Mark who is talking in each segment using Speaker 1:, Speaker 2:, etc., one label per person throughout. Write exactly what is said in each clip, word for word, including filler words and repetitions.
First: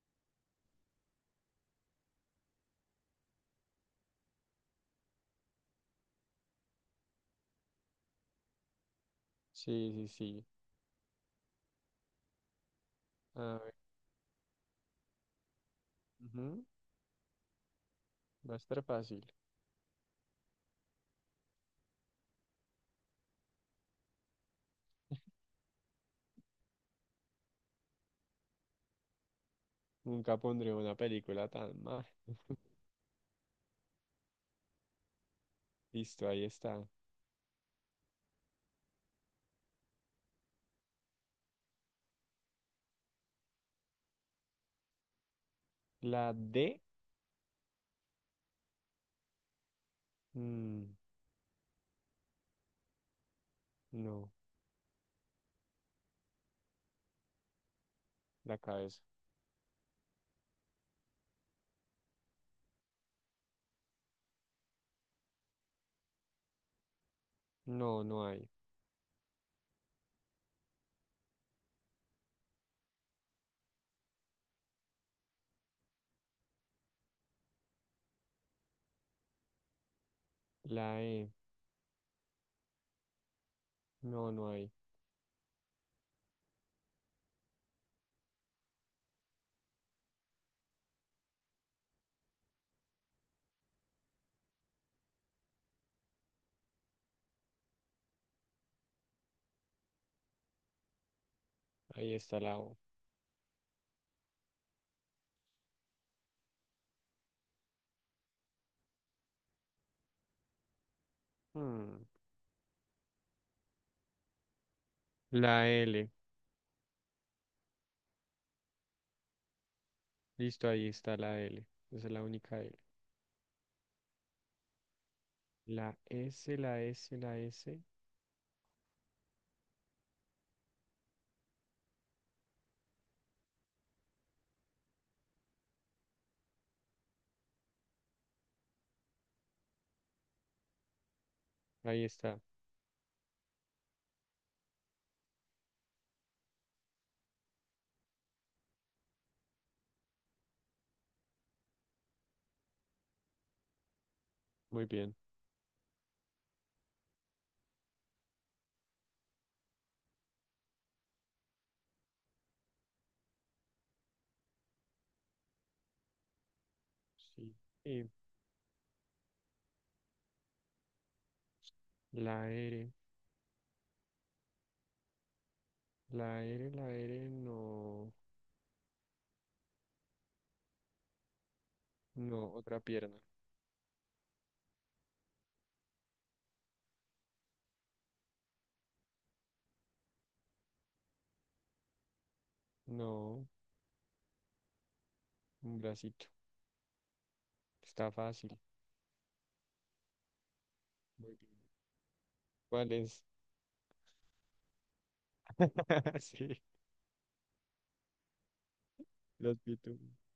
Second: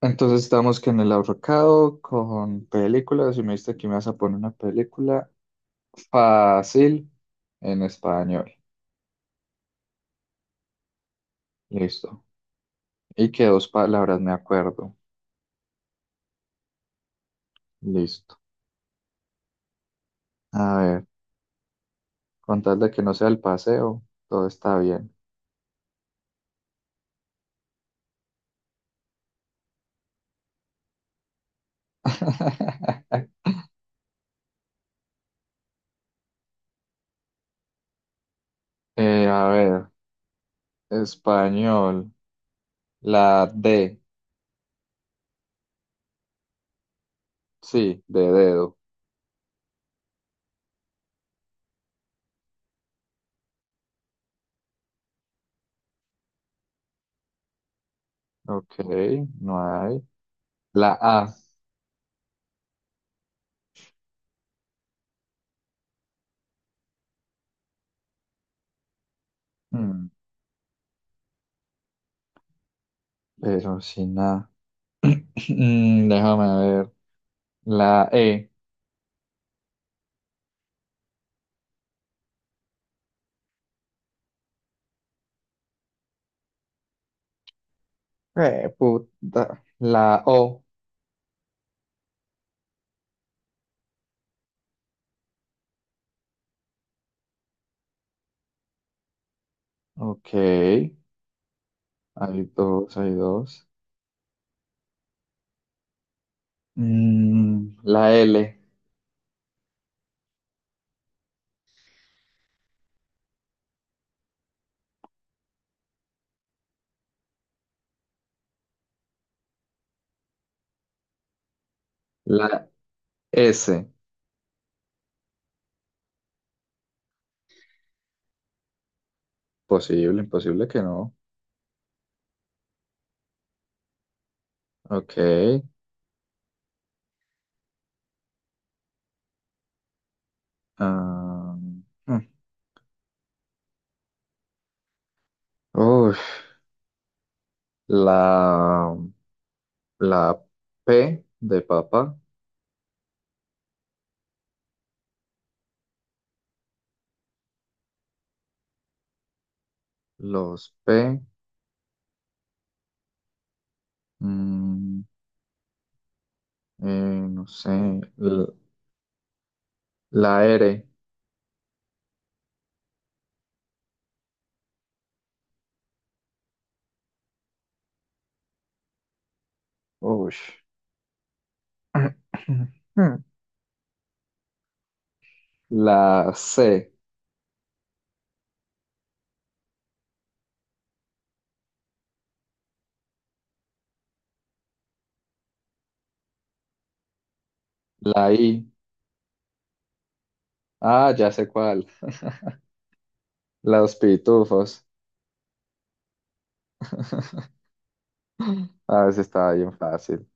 Speaker 1: Entonces estamos que en el ahorcado con películas y me dijiste que me vas a poner una película fácil en español.
Speaker 2: Sí, sí, sí.
Speaker 1: Listo. Y que
Speaker 2: A
Speaker 1: dos
Speaker 2: ver,
Speaker 1: palabras me acuerdo.
Speaker 2: ujú,
Speaker 1: Listo.
Speaker 2: va a estar fácil.
Speaker 1: A ver, con tal de que no sea el paseo, todo está bien.
Speaker 2: Nunca pondré una película tan mal. Listo, ahí está.
Speaker 1: Eh, a ver, español. La D.
Speaker 2: La D.
Speaker 1: Sí, de dedo.
Speaker 2: Mm, no, la
Speaker 1: Ok,
Speaker 2: cabeza.
Speaker 1: no hay. La A.
Speaker 2: No, no hay.
Speaker 1: Mm, pero sin A. Mm, déjame ver. La E.
Speaker 2: La E. No, no hay.
Speaker 1: Eh, puta. La O. Ok.
Speaker 2: Ahí está
Speaker 1: Hay
Speaker 2: la O.
Speaker 1: dos, hay dos. Mm, la L.
Speaker 2: Mm, la L. Listo, ahí está la L. Esa es la única
Speaker 1: La
Speaker 2: L.
Speaker 1: S.
Speaker 2: La S, la S, la S.
Speaker 1: Posible, imposible que no. Ok. ah,
Speaker 2: Ahí
Speaker 1: mm.
Speaker 2: está.
Speaker 1: Uf. la, la P de papa.
Speaker 2: Muy bien.
Speaker 1: Los P. mm, eh, no
Speaker 2: Sí.
Speaker 1: sé. l-
Speaker 2: Y
Speaker 1: La R.
Speaker 2: la R. La R, la R, no.
Speaker 1: Ush.
Speaker 2: No, otra pierna.
Speaker 1: La C.
Speaker 2: No. Un bracito. Está
Speaker 1: La I.
Speaker 2: fácil.
Speaker 1: Ah, ya
Speaker 2: Muy
Speaker 1: sé
Speaker 2: bien.
Speaker 1: cuál.
Speaker 2: ¿Cuál es?
Speaker 1: Los pitufos.
Speaker 2: Sí,
Speaker 1: A ver si está
Speaker 2: los
Speaker 1: bien
Speaker 2: pitufos.
Speaker 1: fácil.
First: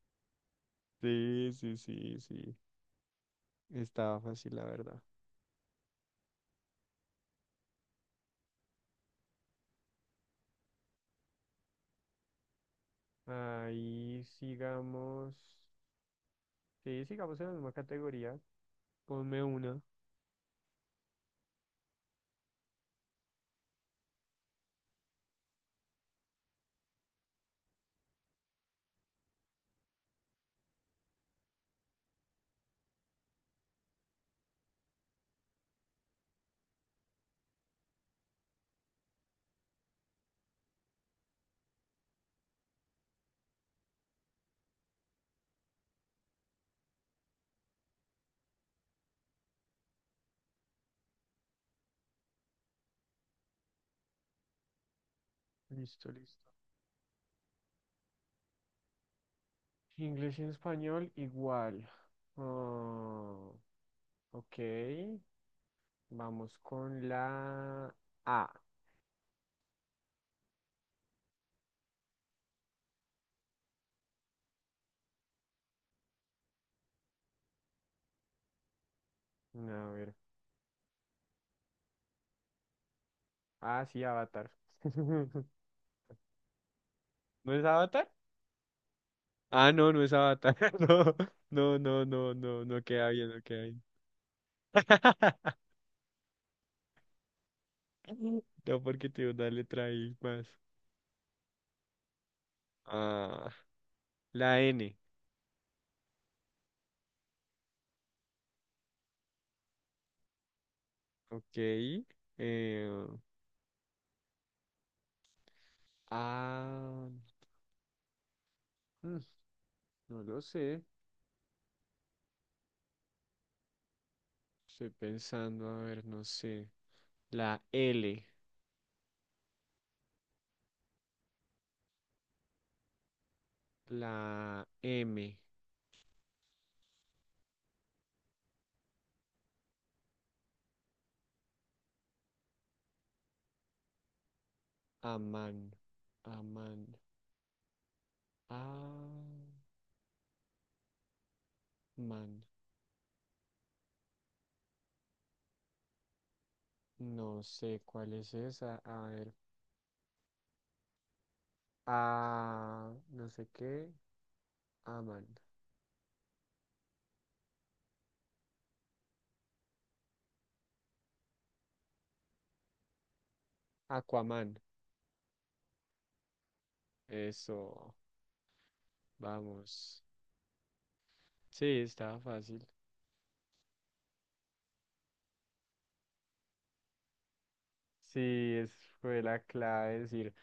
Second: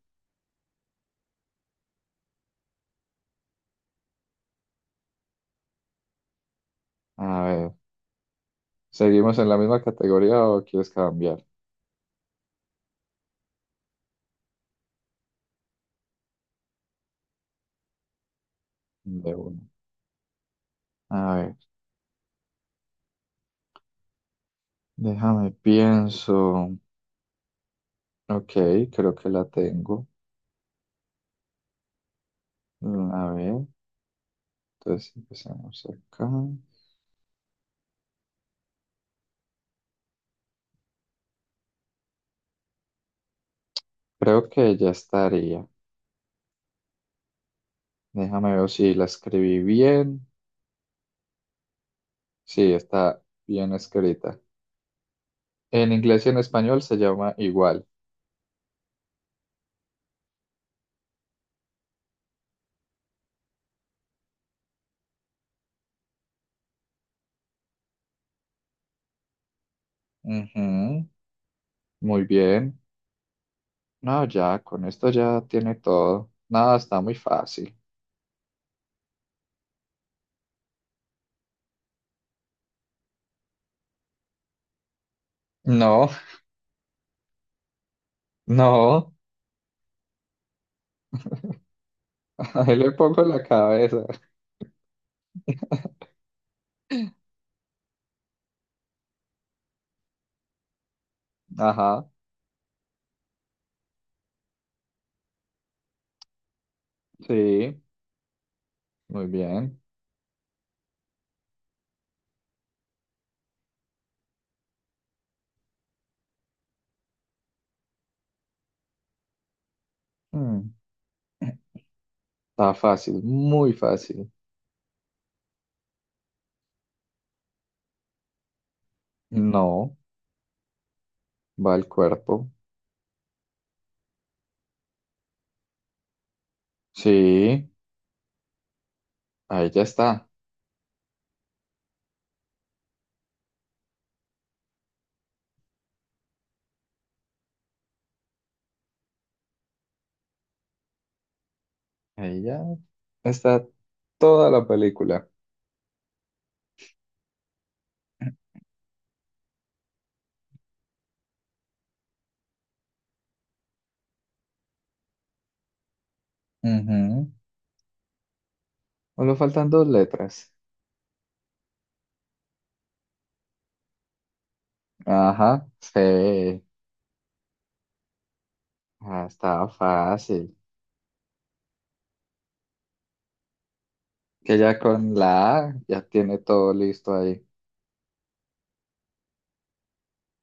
Speaker 2: Sí, sí, sí, sí. Estaba fácil, la verdad.
Speaker 1: A ver, ¿seguimos en la misma categoría o quieres cambiar
Speaker 2: Ahí sigamos. Sí, sigamos en la misma categoría.
Speaker 1: de
Speaker 2: Ponme
Speaker 1: uno?
Speaker 2: una.
Speaker 1: A ver, déjame pienso. Ok, creo que la tengo. Mm, A ver, entonces empezamos acá. Creo que ya estaría. Déjame ver si la escribí bien. Sí, está bien escrita. En
Speaker 2: Listo,
Speaker 1: inglés y en
Speaker 2: listo.
Speaker 1: español se llama igual.
Speaker 2: Inglés y español igual. Ah, ok. Vamos con la A.
Speaker 1: Ujú, muy bien. No, ya, con esto ya tiene todo. Nada, está muy fácil.
Speaker 2: A ver. Ah, sí, Avatar.
Speaker 1: No,
Speaker 2: ¿No es Avatar?
Speaker 1: no.
Speaker 2: Ah, no, no es Avatar. No, no, no, no, no,
Speaker 1: Ahí
Speaker 2: no
Speaker 1: le
Speaker 2: queda
Speaker 1: pongo
Speaker 2: bien, no
Speaker 1: la
Speaker 2: queda bien.
Speaker 1: cabeza.
Speaker 2: No, porque tiene una letra ahí más.
Speaker 1: Ajá,
Speaker 2: Ah, la N.
Speaker 1: sí, muy bien.
Speaker 2: Ok. Eh, ah, mm, no lo
Speaker 1: Mm,
Speaker 2: sé.
Speaker 1: Está fácil, muy fácil.
Speaker 2: Estoy pensando, a ver, no sé. La L.
Speaker 1: No, va el cuerpo.
Speaker 2: La M.
Speaker 1: Sí, ahí ya está.
Speaker 2: Aman. Aman. Aman.
Speaker 1: Ahí ya está toda la película.
Speaker 2: No sé cuál es esa. A ver. Ah, no sé qué. Aman.
Speaker 1: Ujú. Solo faltan dos letras.
Speaker 2: Aquaman.
Speaker 1: Ajá, sí,
Speaker 2: Eso.
Speaker 1: ah, estaba
Speaker 2: Vamos.
Speaker 1: fácil.
Speaker 2: Sí, estaba fácil.
Speaker 1: Que ya con la A ya tiene todo listo ahí.
Speaker 2: Sí, es, fue la clave decir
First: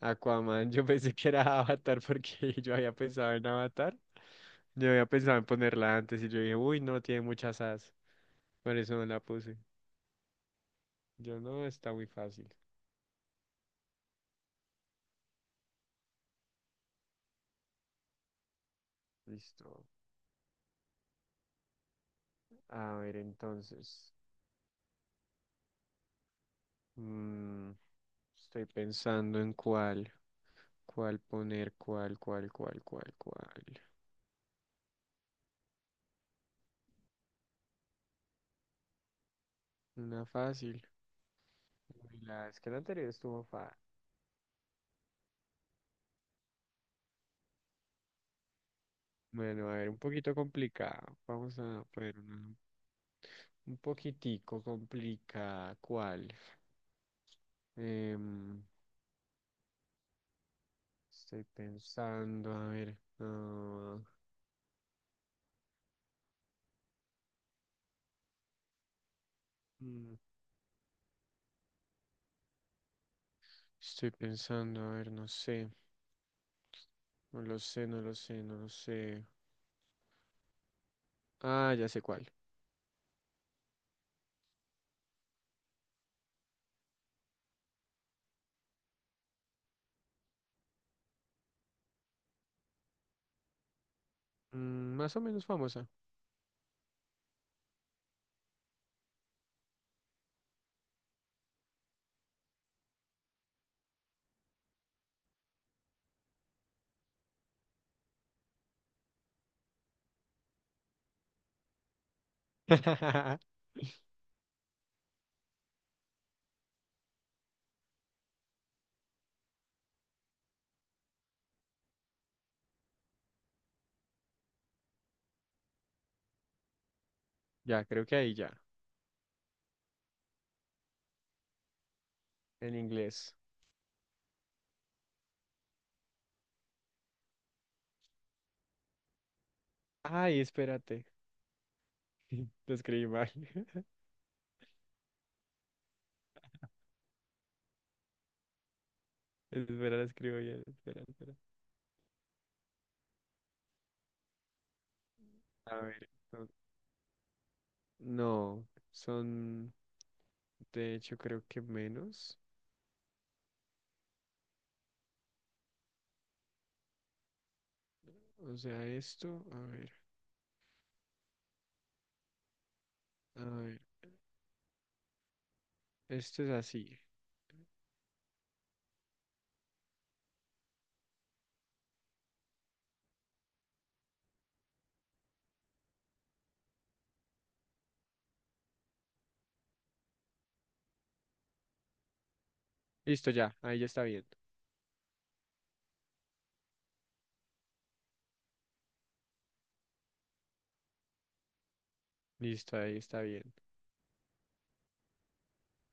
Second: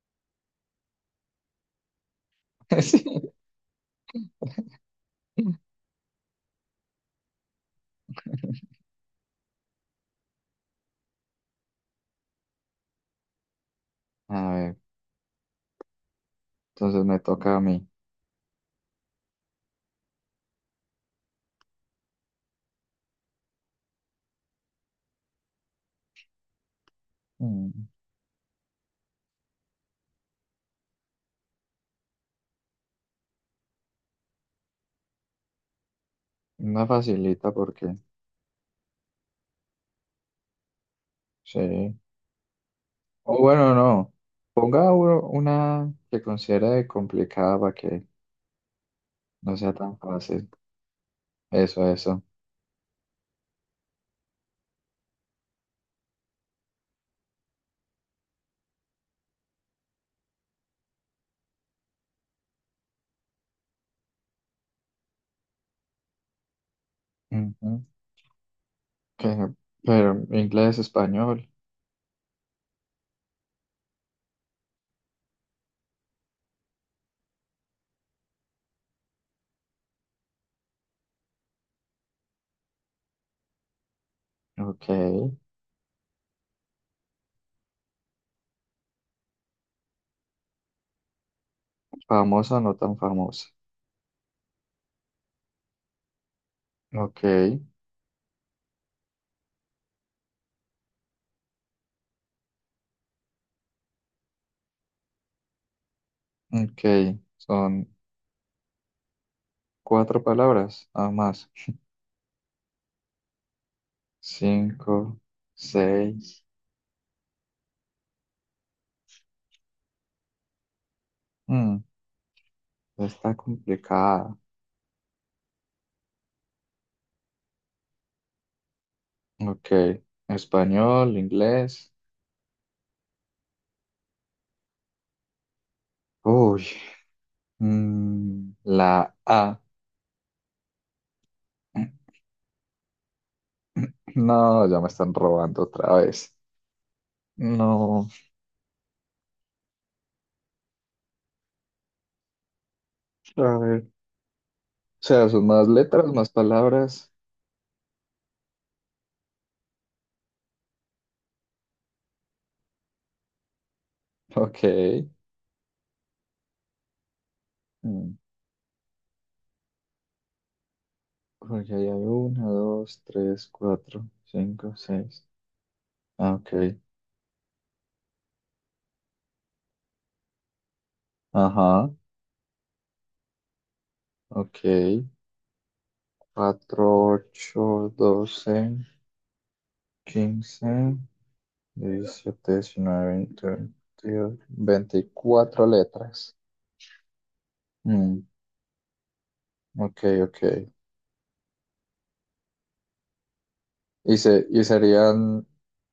Speaker 2: Aquaman. Yo pensé que era Avatar porque yo había pensado en Avatar. Yo había pensado
Speaker 1: Sí.
Speaker 2: en ponerla antes y yo dije, uy, no, tiene muchas as. Por eso no la puse. Yo no, está muy fácil.
Speaker 1: A ver, entonces me toca a mí.
Speaker 2: Listo. A ver, entonces. mm,
Speaker 1: Mm,
Speaker 2: Estoy pensando en cuál. ¿Cuál poner? ¿Cuál, cuál, cuál, cuál, cuál?
Speaker 1: Una facilita porque,
Speaker 2: Una fácil.
Speaker 1: sí.
Speaker 2: Uy, la vez que la anterior
Speaker 1: O
Speaker 2: estuvo fa.
Speaker 1: bueno, no. Ponga uno- una que considere complicada para que no
Speaker 2: Bueno,
Speaker 1: sea
Speaker 2: a ver,
Speaker 1: tan
Speaker 2: un poquito
Speaker 1: fácil.
Speaker 2: complicado. Vamos
Speaker 1: Eso,
Speaker 2: a poner
Speaker 1: eso.
Speaker 2: una un poquitico complicada. ¿Cuál? Em, Estoy pensando, a ver. ah,
Speaker 1: Ujú. Que- pero
Speaker 2: mm,
Speaker 1: inglés, español.
Speaker 2: Estoy pensando, a ver, no sé. No lo sé, no lo sé, no lo sé. Ah, ya sé cuál.
Speaker 1: Ok. Famosa, no tan famosa.
Speaker 2: Mm, más o menos famosa.
Speaker 1: Ok. Ok. Son cuatro palabras, nada más. Cinco, seis. Mm, Está complicada.
Speaker 2: Ya, creo que ahí ya.
Speaker 1: Ok. Español, inglés.
Speaker 2: En inglés.
Speaker 1: Uy. Mm, la A.
Speaker 2: Ay, espérate. Lo escribí mal.
Speaker 1: No, ya me están robando otra vez. No.
Speaker 2: Espera, lo escribo bien. Espera, espera.
Speaker 1: A ver. O sea, son más
Speaker 2: A
Speaker 1: letras,
Speaker 2: ver.
Speaker 1: más palabras.
Speaker 2: No, son de hecho creo que menos.
Speaker 1: Ok. Mm,
Speaker 2: O sea, esto, a ver,
Speaker 1: Porque ahí hay una, dos,
Speaker 2: a
Speaker 1: tres,
Speaker 2: ver,
Speaker 1: cuatro, cinco, seis. Ah,
Speaker 2: esto es
Speaker 1: ok.
Speaker 2: así.
Speaker 1: Ajá. Ok. Cuatro, ocho, doce, quince. Diecisiete diecinueve
Speaker 2: Listo,
Speaker 1: veinte
Speaker 2: ya, ahí ya está bien.
Speaker 1: veintidós veinticuatro letras. Mm, ok, ok.
Speaker 2: Listo, ahí está bien.
Speaker 1: Y, se, y serían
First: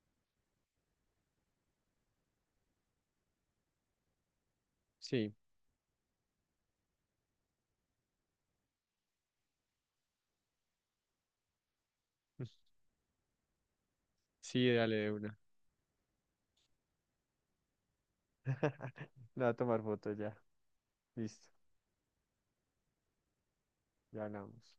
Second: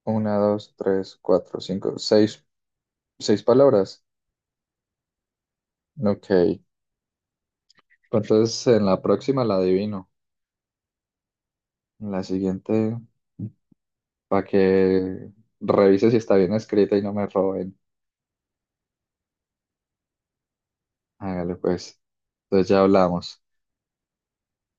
Speaker 1: una, dos, tres, cuatro, cinco, seis, seis palabras.
Speaker 2: Sí,
Speaker 1: Ok. Entonces en la próxima la adivino. En la siguiente, para
Speaker 2: sí, dale de
Speaker 1: que
Speaker 2: una.
Speaker 1: revise si está bien escrita y no me roben.
Speaker 2: Le voy a tomar foto ya. Listo,
Speaker 1: Hágale pues. Entonces ya hablamos.
Speaker 2: ya hablamos.